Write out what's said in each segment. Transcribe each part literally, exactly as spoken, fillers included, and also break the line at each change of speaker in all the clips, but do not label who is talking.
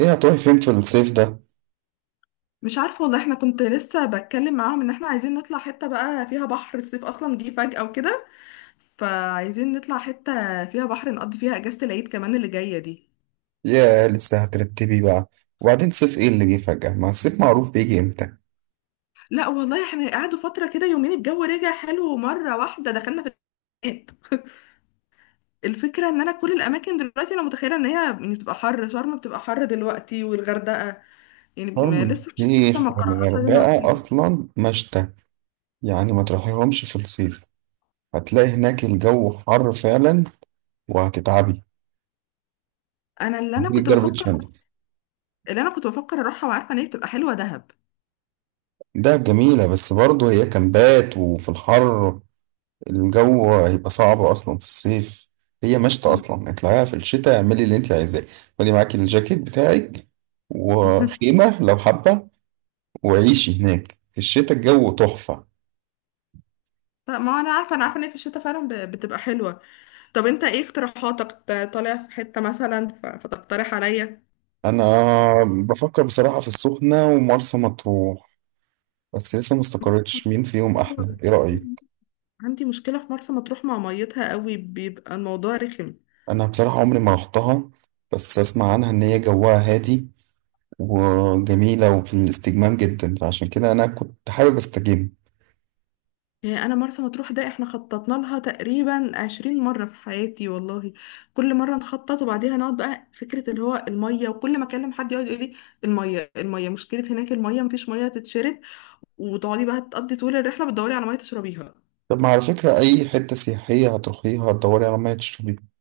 ايه هتروحي فين في الصيف ده؟
مش عارفة والله، احنا كنت لسه بتكلم معاهم ان احنا عايزين نطلع حتة بقى فيها بحر. الصيف اصلا جه فجأة وكده، فعايزين نطلع حتة فيها بحر نقضي فيها اجازة العيد كمان اللي جاية دي.
يا لسه هترتبي بقى. وبعدين صيف ايه اللي جه فجأة؟ ما الصيف معروف بيجي امتى.
لا والله، احنا قعدوا فترة كده يومين الجو رجع حلو، مرة واحدة دخلنا في الشتاء. الفكرة ان انا كل الاماكن دلوقتي انا متخيلة ان هي يعني بتبقى حر، شرم بتبقى حر دلوقتي والغردقة. يعني م-
شرم
لسه، مش، لسه
الشيخ
ما قررناش عايزين نروح
والغردقة
فين.
اصلا مشتى، يعني ما تروحيهمش في الصيف، هتلاقي هناك الجو حر فعلا وهتتعبي.
انا اللي انا
هتجيلك
كنت
ضربة
بفكر
شمس.
اللي انا كنت بفكر اروحها، وعارفة ان هي بتبقى حلوة دهب.
ده جميلة بس برضه هي كامبات وفي الحر الجو هيبقى صعب اصلا في الصيف. هي مشتى اصلا، اطلعيها في الشتاء، اعملي اللي انت عايزاه. خدي معاكي الجاكيت بتاعك وخيمة لو حابة، وعيشي هناك في الشتاء الجو تحفة.
طب ما هو انا عارفه انا عارفه ان هي في الشتاء فعلا ب- بتبقى حلوه. طب انت ايه اقتراحاتك؟ ت- طالع في حته مثلا ف- فتقترح عليا.
أنا بفكر بصراحة في السخنة ومرسى مطروح، بس لسه ما استقرتش مين فيهم
حلوة،
أحلى. إيه
بس
رأيك؟
عندي مشكله في مرسى مطروح، مع ميتها قوي بيبقى الموضوع رخم.
أنا بصراحة عمري ما رحتها، بس أسمع عنها إن هي جواها هادي وجميلة وفي الاستجمام جدا، فعشان كده أنا كنت حابب أستجم.
يعني انا مرسى مطروح ده احنا خططنا لها تقريبا عشرين مره في حياتي والله. كل مره نخطط وبعديها نقعد بقى فكره اللي هو الميه، وكل ما اكلم حد يقعد يقول لي الميه الميه مشكله هناك، الميه مفيش ميه تتشرب، وتقعدي بقى تقضي طول الرحله بتدوري على ميه تشربيها.
طب ما على فكرة أي حتة سياحية هتروحيها هتدوري على مية تشربيها.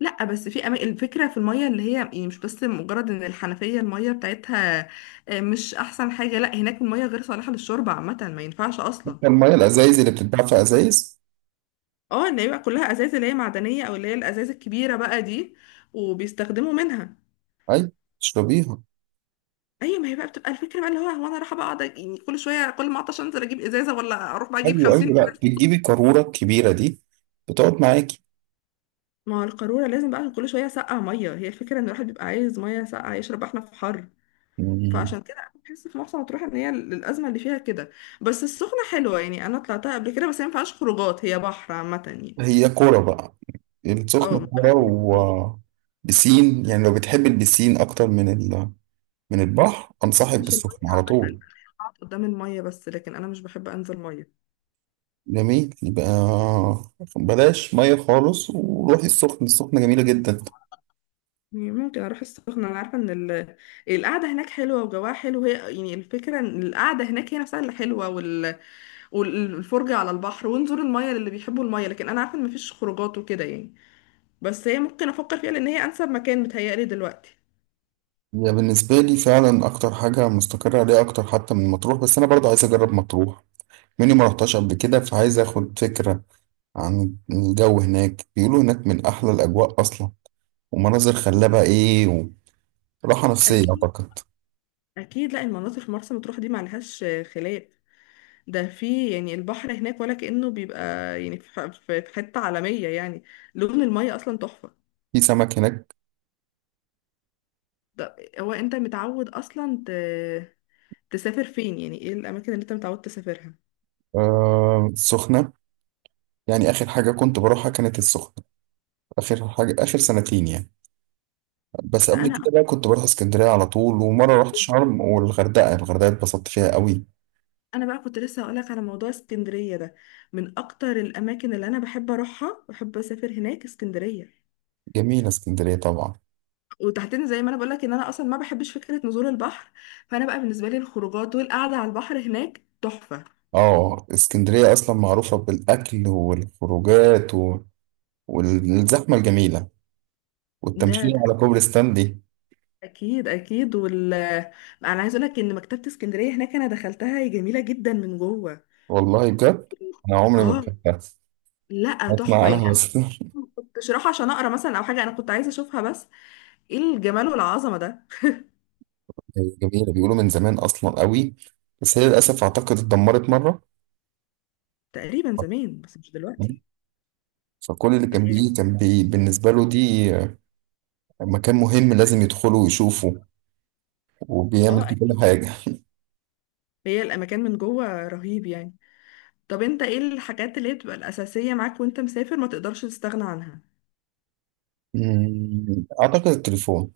لا بس في أما... الفكره في الميه اللي هي يعني مش بس مجرد ان الحنفيه الميه بتاعتها. آه، مش احسن حاجه، لا هناك الميه غير صالحه للشرب عامه، ما ينفعش اصلا.
حتى المية الأزايز اللي بتتباع في أزايز.
اه اللي هي بقى كلها ازاز، اللي هي معدنيه او اللي هي الازاز الكبيره بقى دي وبيستخدموا منها.
أي، تشربيها.
ايوه، ما هي بقى بتبقى الفكره بقى اللي هو هو انا رايحه بقى اقعد، يعني كل شويه كل ما اعطش انزل اجيب ازازه، ولا اروح بقى اجيب
أيوه أيوه،
خمسين
لأ
ازازه.
بتجيبي قارورة الكبيرة دي، بتقعد
ما هو القاروره لازم بقى كل شويه سقع ميه، هي الفكره ان الواحد بيبقى عايز ميه ساقعه يشرب، احنا في حر.
معاكي.
فعشان كده انا بحس في مرسى مطروح ان هي الازمه اللي فيها كده. بس السخنه حلوه، يعني انا طلعتها قبل كده، بس هي ما فيهاش خروجات، هي بحر عامه يعني.
هي كورة بقى،
اه
السخنة
ما
كورة
بقولك، هي
و بسين يعني لو بتحب البسين أكتر من ال... من البحر أنصحك
مش
بالسخنة
الميه،
على
عامه أنا
طول.
بقعد قدام الميه بس، لكن انا مش بحب انزل ميه.
جميل، يبقى بلاش مية خالص وروحي السخنة، السخنة جميلة جدا.
يعني ممكن اروح السخنه، انا عارفه ان ال... القعده هناك حلوه، وجواها حلو. هي يعني الفكره ان القعده هناك هي نفسها اللي حلوه، وال... والفرجه على البحر، ونزور الميه للي بيحبوا الميه، لكن انا عارفه ان مفيش خروجات وكده يعني. بس هي ممكن افكر فيها، لان هي انسب مكان متهيألي دلوقتي.
هي بالنسبة لي فعلا أكتر حاجة مستقرة عليها، أكتر حتى من مطروح، بس أنا برضه عايز أجرب مطروح، مني ما رحتش قبل كده، فعايز أخد فكرة عن الجو هناك. بيقولوا هناك من أحلى الأجواء أصلا، ومناظر خلابة إيه، وراحة نفسية
اكيد،
أعتقد.
اكيد، لا المناطق في مرسى مطروح دي معلهاش خلاف. ده في يعني البحر هناك ولا كأنه بيبقى، يعني في ح- في- في حتة عالمية يعني. لون المية اصلا تحفة.
في سمك هناك؟
ده هو انت متعود اصلا ت... تسافر فين؟ يعني ايه الاماكن اللي انت متعود تسافرها؟
آه، السخنة. يعني آخر حاجة كنت بروحها كانت السخنة، آخر حاجة آخر سنتين يعني. بس
بس
قبل
انا
كده بقى كنت بروح اسكندرية على طول، ومرة رحت شرم والغردقة، الغردقة اتبسطت فيها قوي.
انا بقى كنت لسه هقولك على موضوع اسكندرية ده. من اكتر الاماكن اللي انا بحب اروحها، بحب اسافر هناك اسكندرية.
جميلة اسكندرية طبعا.
وتحديدا زي ما انا بقولك ان انا اصلا ما بحبش فكرة نزول البحر، فانا بقى بالنسبة لي الخروجات والقعدة على البحر هناك تحفة.
اه اسكندرية أصلا معروفة بالأكل والخروجات و... والزحمة الجميلة
ده
والتمشية
ده
على كوبري ستانلي.
اكيد، اكيد. وال انا عايز اقول لك ان مكتبه اسكندريه هناك انا دخلتها، هي جميله جدا من جوه.
والله بجد أنا عمري ما
اه
بحبها،
لا
أسمع
تحفه، يعني
أنا
انا
بس.
ما كنتش رايحه عشان اقرا مثلا او حاجه، انا كنت عايزه اشوفها بس. ايه الجمال والعظمه ده!
هي جميلة بيقولوا من زمان أصلا قوي، بس هي للأسف أعتقد اتدمرت مرة.
تقريبا زمان بس مش دلوقتي.
فكل اللي
يعني
كان
هي-
بيجي كان بي بالنسبة له دي مكان مهم لازم يدخله ويشوفه
اه
وبيعمل فيه
اكيد.
كل حاجة.
هي الاماكن من جوه رهيب يعني. طب انت ايه الحاجات اللي هي بتبقى الاساسيه معاك وانت مسافر ما تقدرش تستغنى عنها؟
مم، أعتقد التليفون،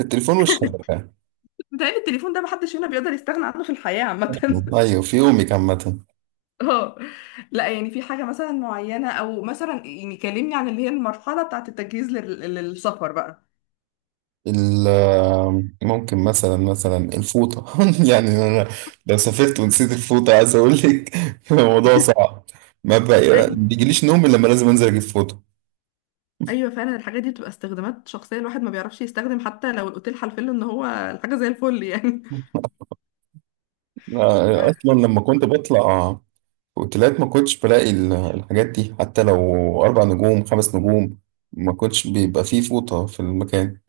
التليفون والشبكة.
بتهيألي التليفون ده محدش هنا بيقدر يستغنى عنه في الحياه عامه.
أيوة في يومي عامة.
اه، لا يعني في حاجة مثلا معينة، او مثلا يعني كلمني عن اللي هي المرحلة بتاعت التجهيز لل- للسفر بقى.
ال- ممكن مثلا مثلا الفوطة. يعني أنا لو سافرت ونسيت الفوطة عايز أقول لك الموضوع صعب. ما بقى-
ايوه،
بيجيليش نوم إلا لما لازم أنزل أجيب فوطة.
ايوه فعلا الحاجات دي بتبقى استخدامات شخصيه الواحد ما بيعرفش يستخدم، حتى لو الاوتيل حلفله ان هو الحاجه زي الفل يعني. آه،
آه، أصلا لما كنت بطلع اوتيلات ما كنتش بلاقي ال- الحاجات دي، حتى لو اربع نجوم خمس نجوم ما كنتش بيبقى فيه فوطة في المكان،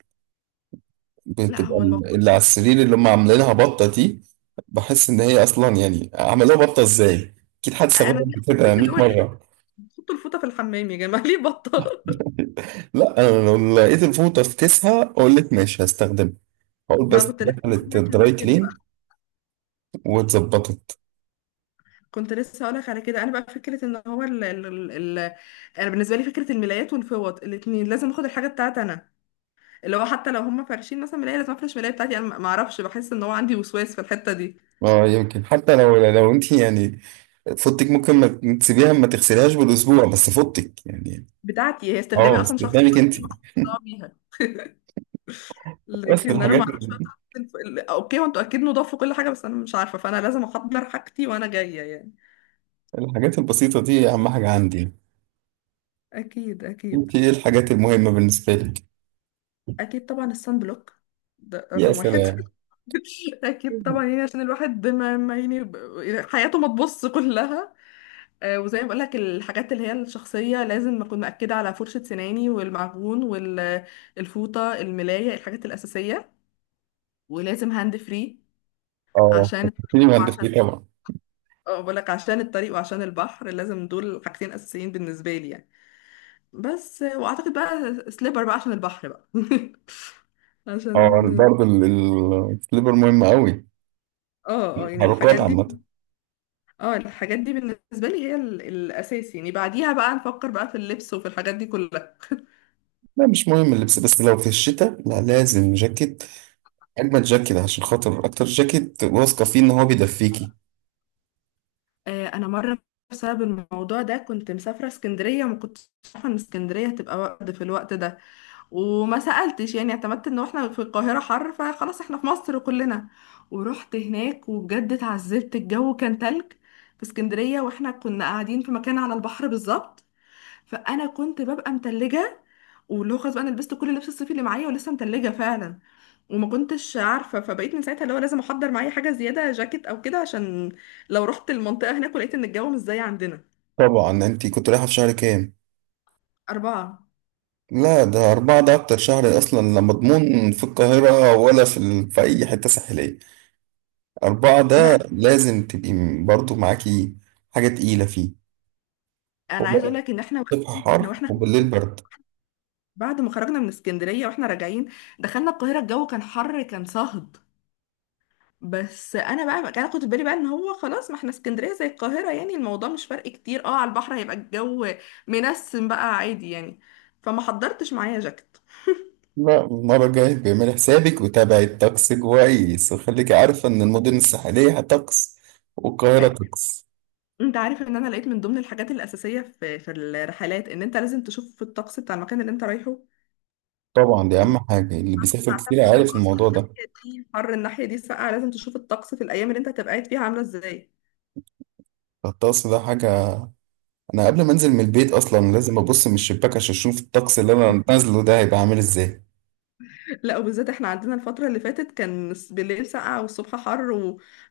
لا
بتبقى
هو
ال-
المفروض.
اللي على السرير اللي هم عاملينها بطة دي. بحس ان هي اصلا يعني عملوها بطة ازاي؟ اكيد حد
انا
استخدمها
دي
قبل
اصلا
كده
الناس اللي
مية
هو ليه
مرة.
بتحطوا الفوطه في الحمام يا جماعه ليه بطه؟
لا انا لو لقيت الفوطة في كيسها اقول لك ماشي هستخدمها، اقول
ما
بس
كنت لسه هقول
دخلت
لك على
الدراي
كده بقى.
كلين واتظبطت.
كنت لسه هقول لك على كده، انا بقى فكره ان هو ال ال ال ال- انا بالنسبه لي فكره الملايات والفوط الاثنين لازم اخد الحاجه بتاعتي انا، اللي هو حتى لو هم فارشين مثلا ملاية لازم افرش ملاية بتاعتي انا، ما اعرفش بحس ان هو عندي وسواس في الحتة دي.
اه يمكن حتى لو لو انت يعني فوطك ممكن ما تسيبيها ما تغسليهاش بالاسبوع، بس فوطك يعني.
بتاعتي هي استخدامي
اه
اصلا شخصي،
استخدامك انت.
ما حدش ضاع بيها.
بس
لكن انا ما
الحاجات
اعرفش بقى بتاعت الف- ال- اوكي، وانتوا اكيد نضاف وكل حاجة، بس انا مش عارفة، فانا لازم احضر حاجتي وانا جاية يعني.
الحاجات البسيطة دي أهم حاجة عندي.
اكيد، اكيد،
أنت إيه الحاجات المهمة بالنسبة لك؟
اكيد، طبعا الصن بلوك ده
يا
رقم واحد.
سلام.
اكيد طبعا، يعني عشان الواحد ما ما يعني ب- حياته ما تبص كلها. آه، وزي ما بقولك الحاجات اللي هي الشخصية لازم أكون مأكدة على فرشة سناني والمعجون والفوطة الملاية الحاجات الأساسية. ولازم هاند فري.
أه
عشان
فكرتيني بهندسة،
عشان
إيه طبعا.
اه بقولك، عشان الطريق وعشان البحر لازم دول حاجتين أساسيين بالنسبة لي يعني. بس آه، وأعتقد بقى سليبر بقى عشان البحر بقى.
أه
عشان ال-
برضه ال- ال- السليبر مهم أوي.
اه، اه، يعني
التحركات
الحاجات دي.
عامة.
اه الحاجات دي بالنسبة لي هي ال- الأساس، يعني بعديها بقى نفكر بقى في اللبس وفي الحاجات دي كلها.
لا مش مهم اللبس، بس لو في الشتاء لا لازم جاكيت، أجمل جاكيت عشان خاطر أكتر جاكيت واثقة فيه إن هو بيدفيكي.
آه، انا مره بسبب الموضوع ده كنت مسافره اسكندريه، ما كنتش عارفه ان اسكندريه هتبقى برد في الوقت ده وما سالتش، يعني اعتمدت ان احنا في القاهره حر فخلاص احنا في مصر كلنا. ورحت هناك وبجد اتعذبت، الجو كان تلج في اسكندريه، واحنا كنا قاعدين في مكان على البحر بالظبط، فانا كنت ببقى متلجه. ولو خلاص بقى انا لبست كل اللبس الصيفي اللي معايا ولسه متلجه فعلا، وما كنتش عارفه. فبقيت من ساعتها اللي هو لازم احضر معايا حاجه زياده جاكيت او كده، عشان لو رحت المنطقه هناك ولقيت ان الجو مش زي عندنا.
طبعا. أنت كنت رايحة في شهر كام؟
اربعه.
لا ده أربعة، ده أكتر شهر أصلا لا مضمون في القاهرة ولا في, ال... في أي حتة ساحلية. أربعة ده
لا
لازم تبقي م- برضو معاكي حاجة تقيلة فيه.
انا
هو
عايز اقول لك ان احنا
الصبح
احنا
حر
واحنا خارجين
وبالليل برد.
بعد ما خرجنا من اسكندريه واحنا راجعين دخلنا القاهره، الجو كان حر كان صهد. بس انا بقى انا كنت في بالي بقى ان هو خلاص، ما احنا اسكندريه زي القاهره، يعني الموضوع مش فرق كتير اه، على البحر هيبقى الجو منسم بقى عادي يعني، فما حضرتش معايا جاكيت.
لا المرة الجاية بيعمل حسابك وتابعي الطقس كويس، وخليكي عارفة إن المدن الساحلية هتطقس والقاهرة
أي.
طقس.
انت عارف ان انا لقيت من ضمن الحاجات الاساسيه في في الرحلات، ان انت لازم تشوف الطقس بتاع المكان اللي انت رايحه،
طبعا دي أهم حاجة، اللي
عشان
بيسافر كتير
تعتمد ان هو
عارف
اصلا
الموضوع ده.
الناحيه دي حر، الناحيه دي ساقعه. لازم تشوف الطقس في الايام اللي انت هتبقى قاعد فيها عامله ازاي.
الطقس ده حاجة، أنا قبل ما أنزل من البيت أصلا لازم أبص من الشباك عشان أشوف الطقس اللي أنا نازله ده هيبقى عامل إزاي.
لا، وبالذات احنا عندنا الفترة اللي فاتت كان الس- بالليل سقعة والصبح حر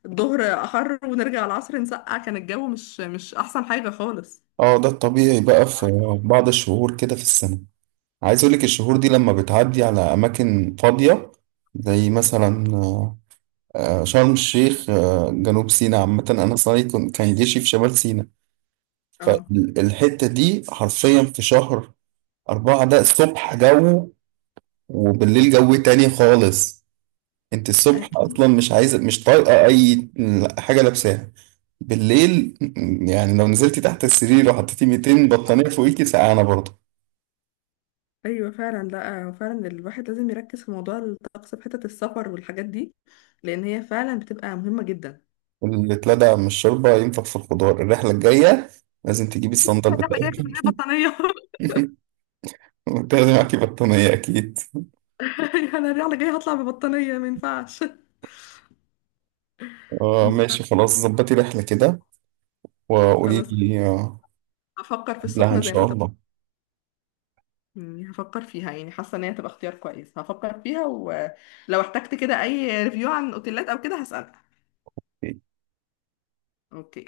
والظهر حر ونرجع العصر نسقع، كان الجو مش مش أحسن حاجة خالص.
اه ده الطبيعي بقى في بعض الشهور كده في السنة. عايز اقولك الشهور دي لما بتعدي على اماكن فاضية، زي مثلا آه، آه، شرم الشيخ، آه، جنوب سيناء عامة، انا صاري كن- كان جيشي في شمال سيناء.
اه
فالحتة دي حرفيا في شهر أربعة، ده الصبح جو وبالليل جو تاني خالص. انت الصبح اصلا
اكيد.
مش عايزة مش طايقة اي حاجة لابساها، بالليل يعني لو نزلتي تحت السرير وحطيتي ميتين بطانية فوقيكي سقعانة برضه.
أيوة فعلا، لا فعلا الواحد لازم يركز في موضوع الطقس في حتة السفر والحاجات دي، لأن هي فعلا بتبقى مهمة جدا.
اللي اتلدع من الشوربة ينفخ في الخضار، الرحلة الجاية لازم تجيبي الصندل
الرحلة
بتاعك
جاية من بطانية.
وتاخدي معاكي بطانية أكيد.
أنا الرحلة جاية هطلع ببطانية، ما ينفعش. ما
اه ماشي
ينفعش.
خلاص، ظبطي رحلة كده وقولي
خلاص،
لي، آه،
أفكر في
قبلها
السخنة
إن
زي ما
شاء
انت.
الله.
مم، هفكر فيها، يعني حاسه ان هي تبقى اختيار كويس. هفكر فيها ولو احتجت كده اي ريفيو عن اوتيلات او كده هسألك. اوكي.